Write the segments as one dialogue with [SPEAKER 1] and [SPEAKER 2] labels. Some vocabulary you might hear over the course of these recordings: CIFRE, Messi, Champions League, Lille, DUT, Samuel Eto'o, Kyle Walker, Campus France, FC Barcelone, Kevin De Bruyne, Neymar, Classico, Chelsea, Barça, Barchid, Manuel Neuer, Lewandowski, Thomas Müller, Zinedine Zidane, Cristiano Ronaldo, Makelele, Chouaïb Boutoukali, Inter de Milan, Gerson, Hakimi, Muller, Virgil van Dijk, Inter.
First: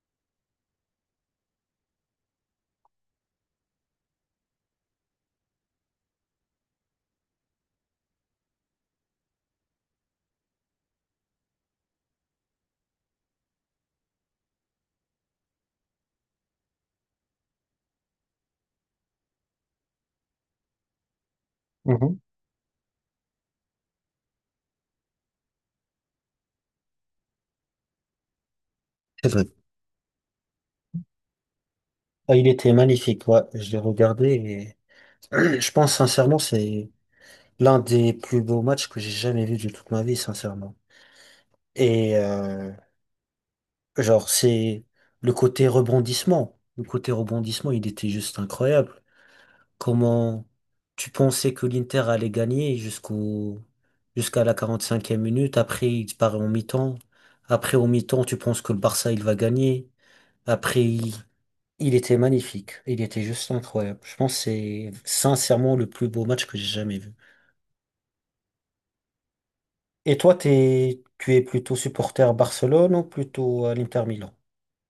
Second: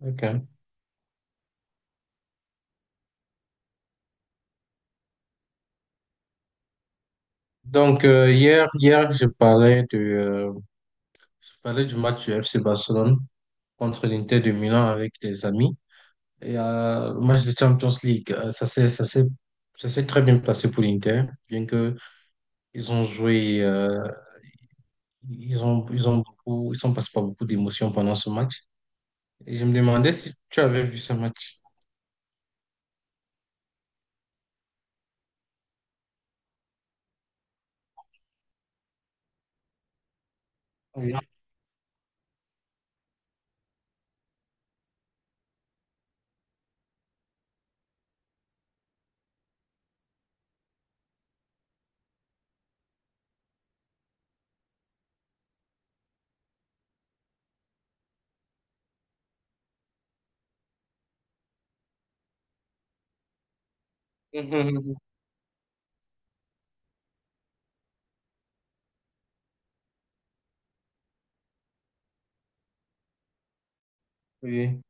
[SPEAKER 1] Ok. Donc hier, je parlais du match du FC Barcelone contre l'Inter de Milan avec des amis. Et le match de Champions League, ça s'est très bien passé pour l'Inter, bien que
[SPEAKER 2] Mhm.
[SPEAKER 1] ils ont joué, euh, ils ont beaucoup, ils sont passés par beaucoup d'émotions pendant ce match.
[SPEAKER 2] C'est vrai.
[SPEAKER 1] Et je me demandais si tu avais vu ce match.
[SPEAKER 2] Ah, il était magnifique, ouais, je l'ai regardé et je pense sincèrement c'est l'un des plus beaux matchs que j'ai jamais vu de toute ma vie, sincèrement.
[SPEAKER 1] Oui.
[SPEAKER 2] Et euh, genre c'est le côté rebondissement. Le côté rebondissement, il était juste incroyable. Comment tu pensais que l'Inter allait gagner jusqu'à la 45e minute, après il disparaît en mi-temps. Après au mi-temps, tu penses que le Barça il va gagner. Après, il... Il était magnifique. Il était juste incroyable. Je pense que c'est
[SPEAKER 1] Mhm.
[SPEAKER 2] sincèrement le plus beau match que j'ai jamais vu. Et toi, tu es plutôt supporter Barcelone ou plutôt à l'Inter Milan?
[SPEAKER 1] Oui.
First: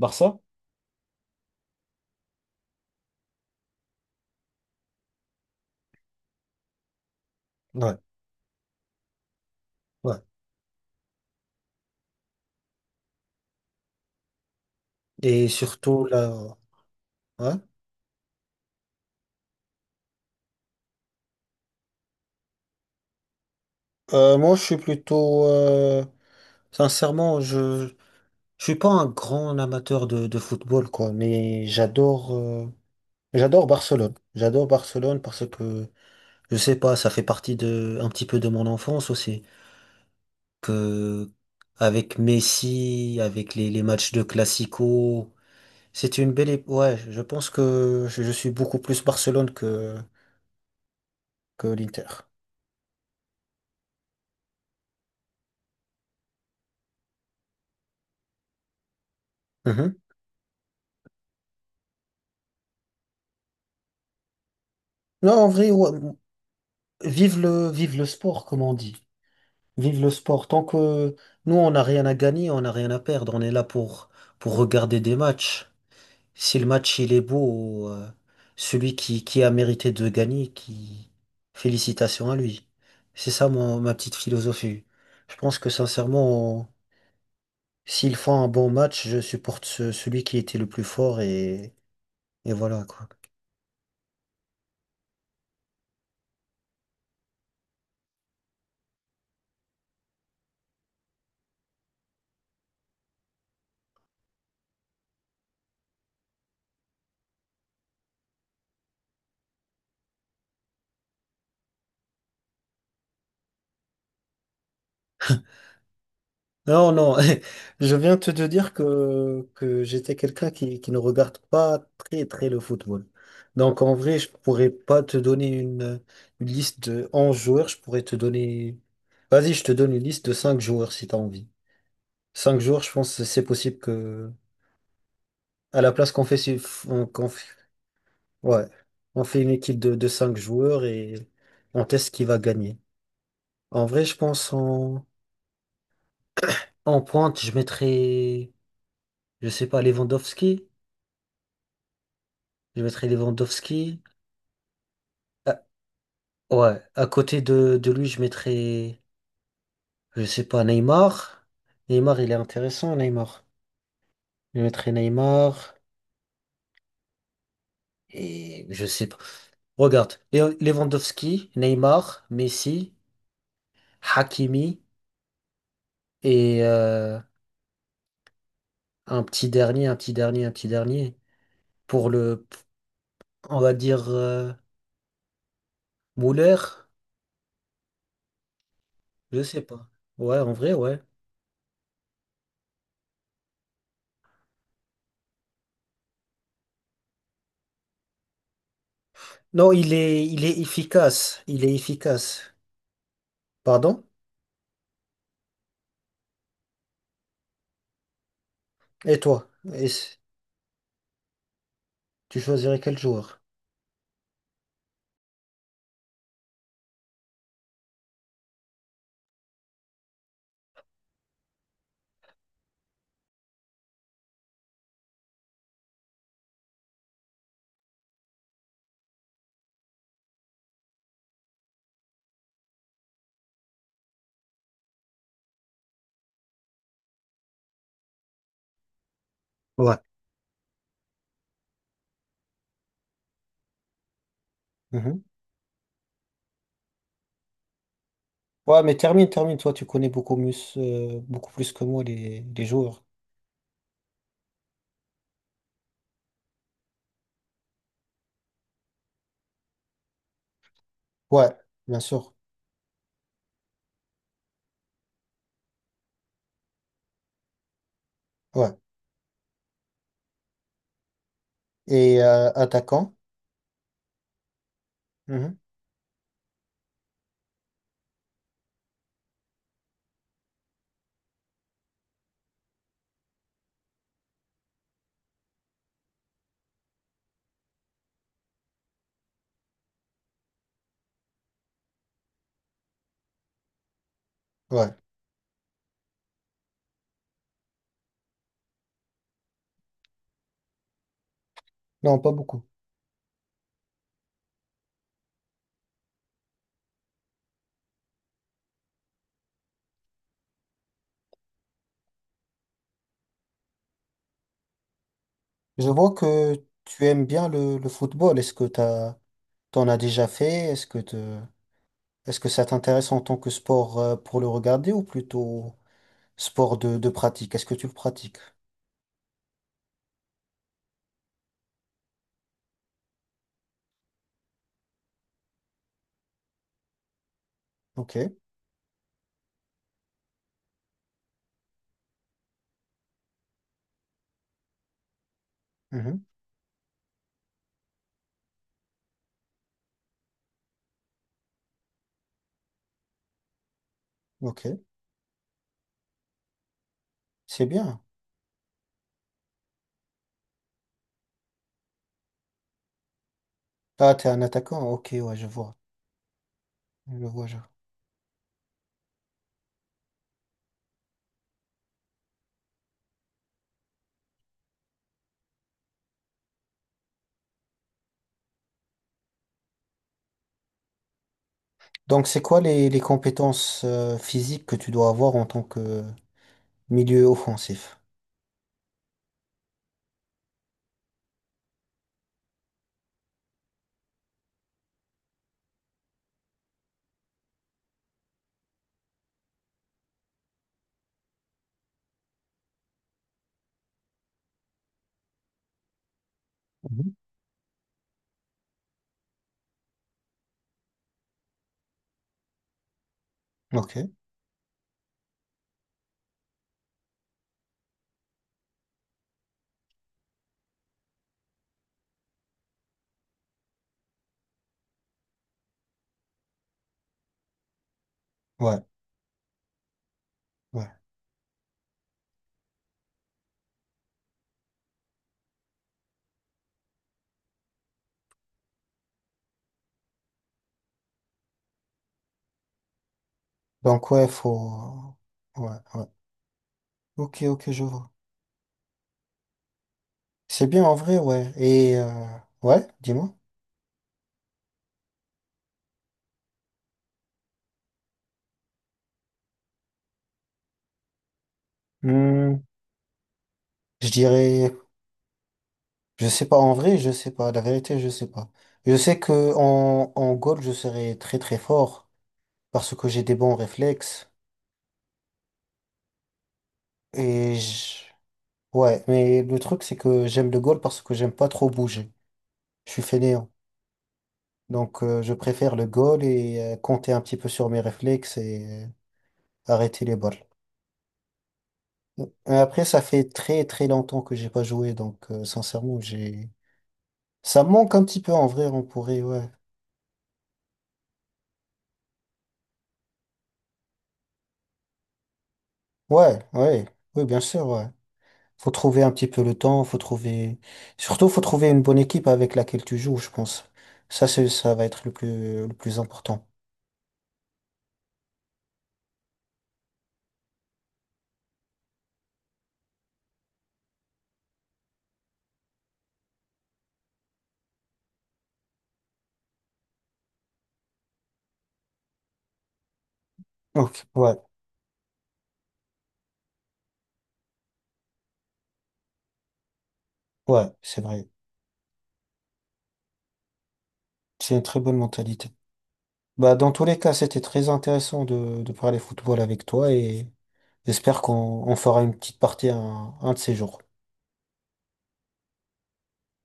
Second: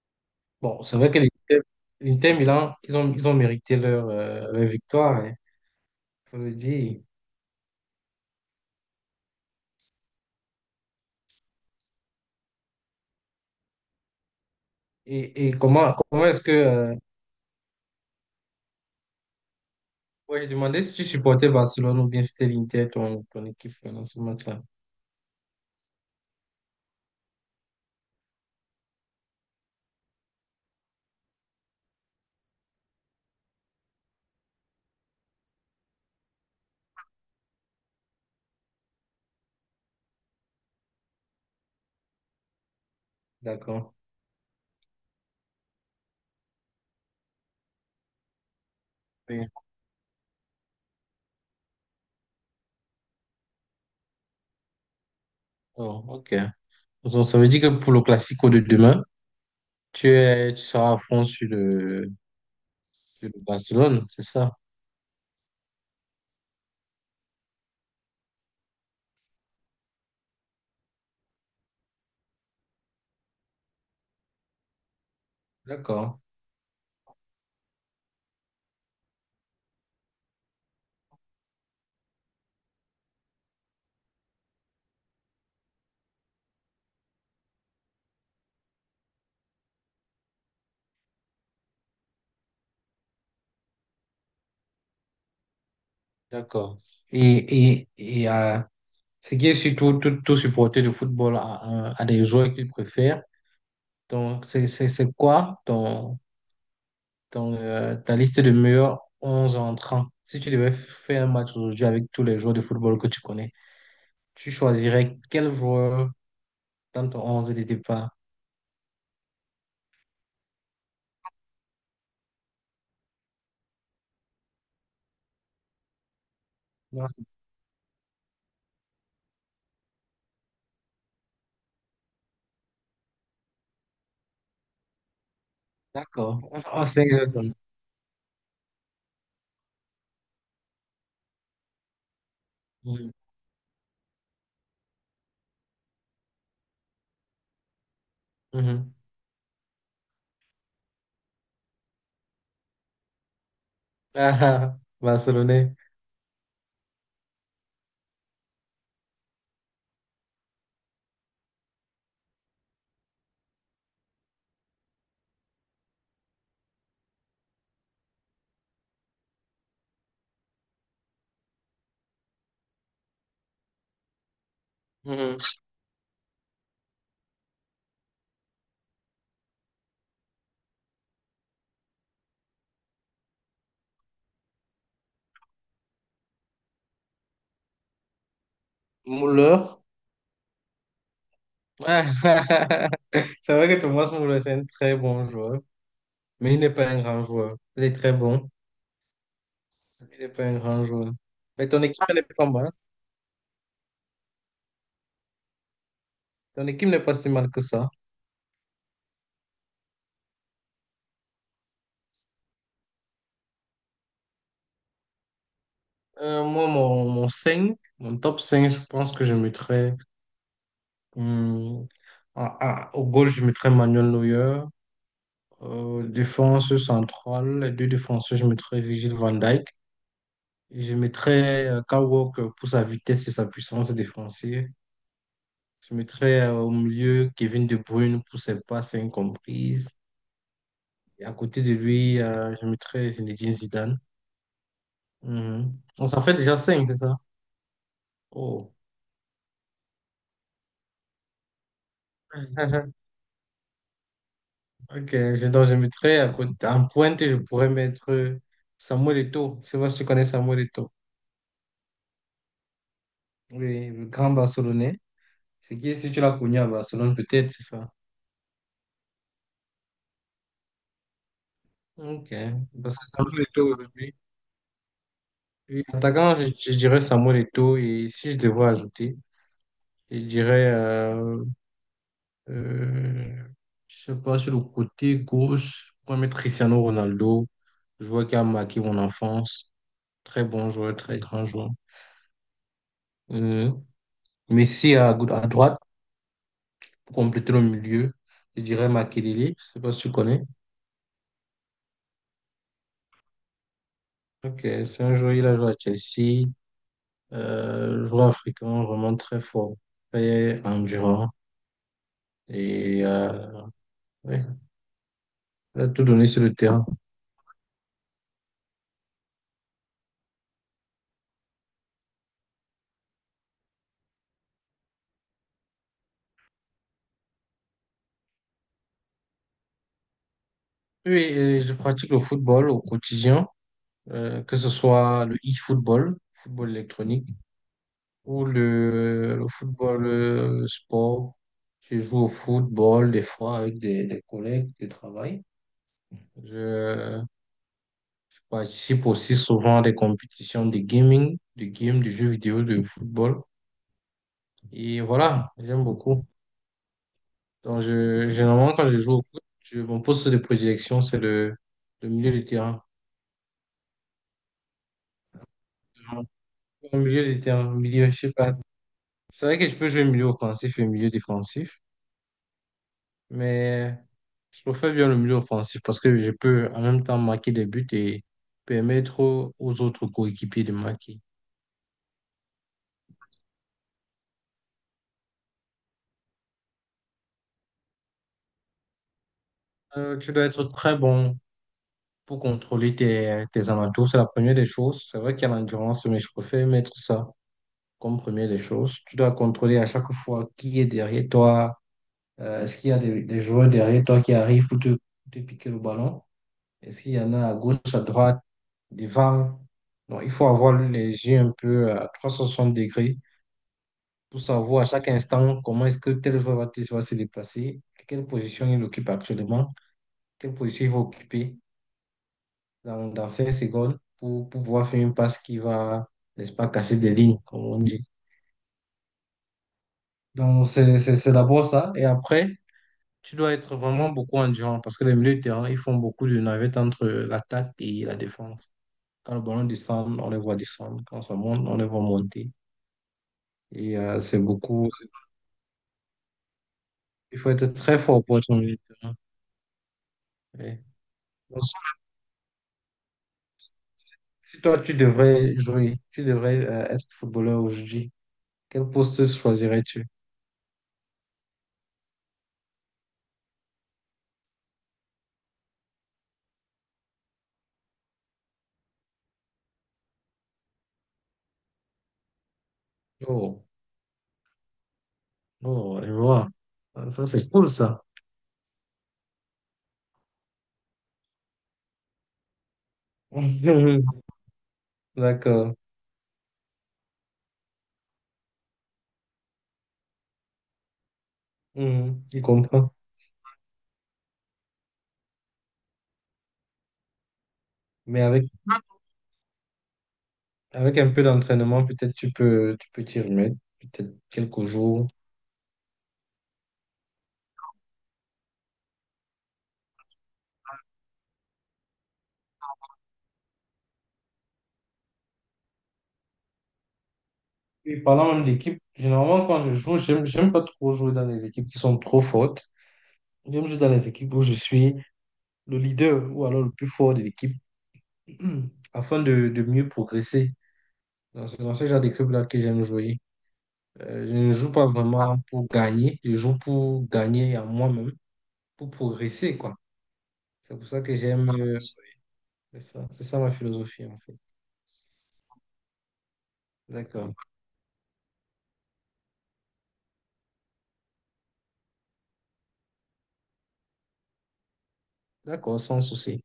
[SPEAKER 2] Barça?
[SPEAKER 1] Bon, c'est vrai que l'Inter Milan, ils ont mérité leur victoire, il faut le dire.
[SPEAKER 2] Ouais, ouais. Et surtout
[SPEAKER 1] Comment
[SPEAKER 2] là,
[SPEAKER 1] est-ce que...
[SPEAKER 2] ouais.
[SPEAKER 1] ouais, je demandais si tu supportais Barcelone ou bien si c'était l'Inter, ton équipe dans ce
[SPEAKER 2] Moi, je
[SPEAKER 1] match-là.
[SPEAKER 2] suis plutôt, sincèrement, je suis pas un grand amateur de football, quoi, mais j'adore, j'adore Barcelone. J'adore Barcelone parce que, je sais pas, ça fait partie de, un petit peu de mon enfance aussi. Que avec Messi, avec les
[SPEAKER 1] D'accord.
[SPEAKER 2] matchs de Classico, c'est une belle... Ouais, je pense que je suis beaucoup plus
[SPEAKER 1] Oui.
[SPEAKER 2] Barcelone que l'Inter.
[SPEAKER 1] Oh, ok. Donc, ça veut dire que pour le Classico de demain,
[SPEAKER 2] Mhm.
[SPEAKER 1] tu seras à fond sur sur le Barcelone, c'est ça?
[SPEAKER 2] Non, en vrai, ouais, vive le sport, comme on dit. Vive le sport. Tant que nous, on n'a rien à gagner, on n'a rien à perdre. On est là pour regarder des matchs.
[SPEAKER 1] D'accord,
[SPEAKER 2] Si le match il est beau, celui qui a mérité de gagner, qui félicitations à lui. C'est ça mon, ma petite philosophie. Je pense que sincèrement, s'ils font un bon match, je supporte celui qui était le plus fort et voilà quoi.
[SPEAKER 1] d'accord. Et ce qui est surtout tout supporter de football à des joueurs qu'ils préfèrent. Donc, c'est quoi ton, dans ta liste de meilleurs 11 entrants, si tu devais faire un match aujourd'hui avec tous les joueurs de football que tu connais, tu choisirais quel joueur
[SPEAKER 2] Non,
[SPEAKER 1] dans
[SPEAKER 2] non,
[SPEAKER 1] ton 11 de
[SPEAKER 2] je
[SPEAKER 1] départ?
[SPEAKER 2] viens de te dire que j'étais quelqu'un qui ne regarde pas très très le football. Donc en vrai, je pourrais pas te donner une liste de
[SPEAKER 1] Non,
[SPEAKER 2] 11 joueurs, je pourrais te donner... Vas-y, je te donne une liste de 5 joueurs si tu as envie. 5 joueurs, je pense que c'est possible que... À la place qu'on fait...
[SPEAKER 1] d'accord. Oh,
[SPEAKER 2] On,
[SPEAKER 1] c'est Gerson.
[SPEAKER 2] ouais, on fait une équipe de 5 joueurs et on teste qui va gagner.
[SPEAKER 1] Mhm.
[SPEAKER 2] En vrai, je pense en pointe, je mettrais,
[SPEAKER 1] Mhm.
[SPEAKER 2] je sais pas, Lewandowski. Je mettrais Lewandowski.
[SPEAKER 1] Ah, ah,
[SPEAKER 2] Ah,
[SPEAKER 1] Barcelonais.
[SPEAKER 2] ouais, à côté de lui, je mettrais, je sais pas, Neymar. Neymar, il est intéressant, Neymar. Je mettrais Neymar. Et je sais pas. Regarde, Lewandowski, Neymar, Messi, Hakimi
[SPEAKER 1] Mhm.
[SPEAKER 2] et euh, un petit dernier. Pour le, on va dire, Muller, je sais
[SPEAKER 1] Müller.
[SPEAKER 2] pas. Ouais, en vrai, ouais.
[SPEAKER 1] Ah, ah, ah. C'est vrai que Thomas Müller, c'est un très bon joueur, mais il n'est pas un grand joueur. Il est très bon,
[SPEAKER 2] Non,
[SPEAKER 1] mais il n'est
[SPEAKER 2] il
[SPEAKER 1] pas
[SPEAKER 2] est
[SPEAKER 1] un grand joueur.
[SPEAKER 2] efficace. Il
[SPEAKER 1] Mais
[SPEAKER 2] est
[SPEAKER 1] ton équipe, elle est
[SPEAKER 2] efficace.
[SPEAKER 1] pas mal.
[SPEAKER 2] Pardon?
[SPEAKER 1] Ton équipe n'est pas si mal que ça.
[SPEAKER 2] Et toi, et c- tu choisirais quel joueur?
[SPEAKER 1] Moi, mon 5 mon top 5 je pense que je mettrais hum, au goal, je mettrais Manuel Neuer. Défense centrale, les deux défenseurs, je mettrais Virgil van Dijk. Et je mettrais Kyle Walker pour sa vitesse et sa puissance défensive. Je mettrais au milieu Kevin De Bruyne pour ses passes incomprises.
[SPEAKER 2] Ouais.
[SPEAKER 1] Et à côté de lui, je mettrais Zinedine Zidane.
[SPEAKER 2] Mhm.
[SPEAKER 1] Mhm. On s'en fait déjà 5 c'est ça? Oh.
[SPEAKER 2] Ouais, mais termine, termine, toi, tu connais beaucoup mieux, beaucoup plus que moi les joueurs.
[SPEAKER 1] Ok, donc je mettrais à côté, en pointe, je pourrais mettre Samuel Eto'o. C'est sais si tu connais Samuel Eto'o,
[SPEAKER 2] Ouais, bien sûr.
[SPEAKER 1] oui, le grand Barcelonais. C'est qui, si tu l'as connu à Barcelone, peut-être, c'est ça.
[SPEAKER 2] Ouais.
[SPEAKER 1] Ok, parce que
[SPEAKER 2] Attaquant?
[SPEAKER 1] Samuel Eto'o aujourd'hui.
[SPEAKER 2] Mhm.
[SPEAKER 1] Oui, attaquant, je dirais Samuel Eto'o. Et si je devais ajouter, je dirais, euh, je sais pas, sur le côté gauche, je pourrais mettre Cristiano Ronaldo, joueur qui a marqué mon enfance. Très bon joueur, très grand joueur. Euh,
[SPEAKER 2] Ouais.
[SPEAKER 1] Messi à, à droite. Pour compléter le milieu, je dirais Makelele, je sais pas si tu connais.
[SPEAKER 2] Non, pas beaucoup.
[SPEAKER 1] Ok, c'est un joueur, il a joué à Chelsea, joueur africain vraiment très fort, très endurant et ouais, il
[SPEAKER 2] Je
[SPEAKER 1] a tout
[SPEAKER 2] vois
[SPEAKER 1] donné sur le
[SPEAKER 2] que
[SPEAKER 1] terrain.
[SPEAKER 2] tu aimes bien le football. Est-ce que t'as, t'en as déjà fait? Est-ce que te, est-ce que ça t'intéresse en tant que sport pour le regarder ou plutôt sport de pratique? Est-ce que tu le pratiques?
[SPEAKER 1] Oui, et je pratique le football au quotidien, que ce soit le e-football, football électronique,
[SPEAKER 2] Ok.
[SPEAKER 1] ou le football le sport. Je joue au football des fois avec des collègues de travail.
[SPEAKER 2] Mhm.
[SPEAKER 1] Je participe aussi souvent à des compétitions de gaming, de games, de jeux vidéo, de football.
[SPEAKER 2] Ok.
[SPEAKER 1] Et voilà, j'aime beaucoup.
[SPEAKER 2] C'est
[SPEAKER 1] Donc,
[SPEAKER 2] bien.
[SPEAKER 1] généralement, quand je joue au foot, je, mon poste de prédilection, c'est le milieu de terrain.
[SPEAKER 2] Ah, t'es un attaquant. Ok, ouais, je vois.
[SPEAKER 1] Au milieu
[SPEAKER 2] Je
[SPEAKER 1] de
[SPEAKER 2] vois, je vois.
[SPEAKER 1] terrain, milieu, je sais pas. C'est vrai que je peux jouer milieu offensif et milieu défensif. Mais je préfère bien le milieu offensif parce que je peux en même temps marquer des buts et permettre aux aux autres coéquipiers de marquer.
[SPEAKER 2] Donc, c'est quoi les compétences physiques que tu dois avoir en tant que milieu offensif?
[SPEAKER 1] Tu dois être très bon pour contrôler tes, tes alentours. C'est la première des choses. C'est vrai qu'il y a l'endurance, mais je préfère mettre ça comme première des choses. Tu dois contrôler à chaque fois qui est derrière toi. Est-ce qu'il y a des joueurs derrière toi qui arrivent pour te, te piquer le ballon? Est-ce
[SPEAKER 2] Mhm.
[SPEAKER 1] qu'il y en a à gauche, à droite, devant? Donc, il faut avoir les yeux un peu à 360 degrés
[SPEAKER 2] Ok,
[SPEAKER 1] pour savoir à chaque instant comment est-ce que tel joueur va se déplacer, quelle position il occupe actuellement, quelle position il va occuper dans 5 secondes pour pouvoir faire une passe qui va, n'est-ce pas, casser des lignes, comme on dit.
[SPEAKER 2] ouais,
[SPEAKER 1] Donc,
[SPEAKER 2] ouais.
[SPEAKER 1] c'est d'abord ça. Et après, tu dois être vraiment beaucoup endurant parce que les milieux de terrain, ils font beaucoup de navettes entre l'attaque et la défense. Quand le ballon descend, on les voit descendre. Quand ça monte, on les voit monter. Et
[SPEAKER 2] Donc, ouais,
[SPEAKER 1] c'est beaucoup.
[SPEAKER 2] faut. Ouais, ouais.
[SPEAKER 1] Il
[SPEAKER 2] Ok,
[SPEAKER 1] faut
[SPEAKER 2] ok,
[SPEAKER 1] être
[SPEAKER 2] je
[SPEAKER 1] très
[SPEAKER 2] vois.
[SPEAKER 1] fort pour être au milieu de terrain.
[SPEAKER 2] C'est
[SPEAKER 1] Ouais.
[SPEAKER 2] bien en vrai, ouais. Et, ouais, dis-moi.
[SPEAKER 1] Si toi, tu devrais jouer, tu devrais être footballeur aujourd'hui, quel poste choisirais-tu?
[SPEAKER 2] Hmm, je dirais, je sais pas en vrai, je sais pas. La vérité, je sais pas. Je sais que en goal, je serais très très fort parce que j'ai des bons
[SPEAKER 1] Oh,
[SPEAKER 2] réflexes.
[SPEAKER 1] oh, je vois. Ah, ça, c'est
[SPEAKER 2] Et
[SPEAKER 1] cool,
[SPEAKER 2] je...
[SPEAKER 1] ça.
[SPEAKER 2] ouais, mais le truc, c'est que j'aime le goal parce que j'aime pas trop bouger. Je suis fainéant. Donc, je préfère
[SPEAKER 1] D'accord.
[SPEAKER 2] le goal compter un petit peu sur mes réflexes arrêter les balles.
[SPEAKER 1] Mhm, il
[SPEAKER 2] Et après,
[SPEAKER 1] comprend.
[SPEAKER 2] ça fait très très longtemps que j'ai pas joué, donc sincèrement, j'ai ça me manque un petit
[SPEAKER 1] Mais
[SPEAKER 2] peu
[SPEAKER 1] avec,
[SPEAKER 2] en vrai. On pourrait, ouais,
[SPEAKER 1] avec un peu d'entraînement, peut-être tu peux t'y remettre, peut-être quelques jours.
[SPEAKER 2] ouais, ouais, oui, bien sûr, ouais. Faut trouver un petit peu le temps, faut trouver, surtout faut trouver une bonne équipe avec laquelle tu joues, je pense. Ça, c'est, ça va être le plus important.
[SPEAKER 1] Et parlant même d'équipe, généralement, quand je joue, j'aime, j'aime pas trop jouer dans les équipes qui sont trop fortes. J'aime jouer dans les équipes où je suis le leader ou alors le plus fort de l'équipe afin de mieux progresser. Donc, c'est dans ce genre de club-là que j'aime jouer.
[SPEAKER 2] Ok,
[SPEAKER 1] Je
[SPEAKER 2] ouais,
[SPEAKER 1] ne joue pas vraiment pour gagner, je joue pour gagner à moi-même, pour progresser, quoi.
[SPEAKER 2] ouais,
[SPEAKER 1] C'est pour
[SPEAKER 2] c'est
[SPEAKER 1] ça que
[SPEAKER 2] vrai.
[SPEAKER 1] j'aime. C'est ça ma philosophie, en fait.
[SPEAKER 2] C'est une très bonne mentalité. Bah, dans tous les cas,
[SPEAKER 1] D'accord.
[SPEAKER 2] c'était très intéressant de parler football avec toi et j'espère qu'on on fera une petite partie un de ces jours.
[SPEAKER 1] D'accord, sans souci.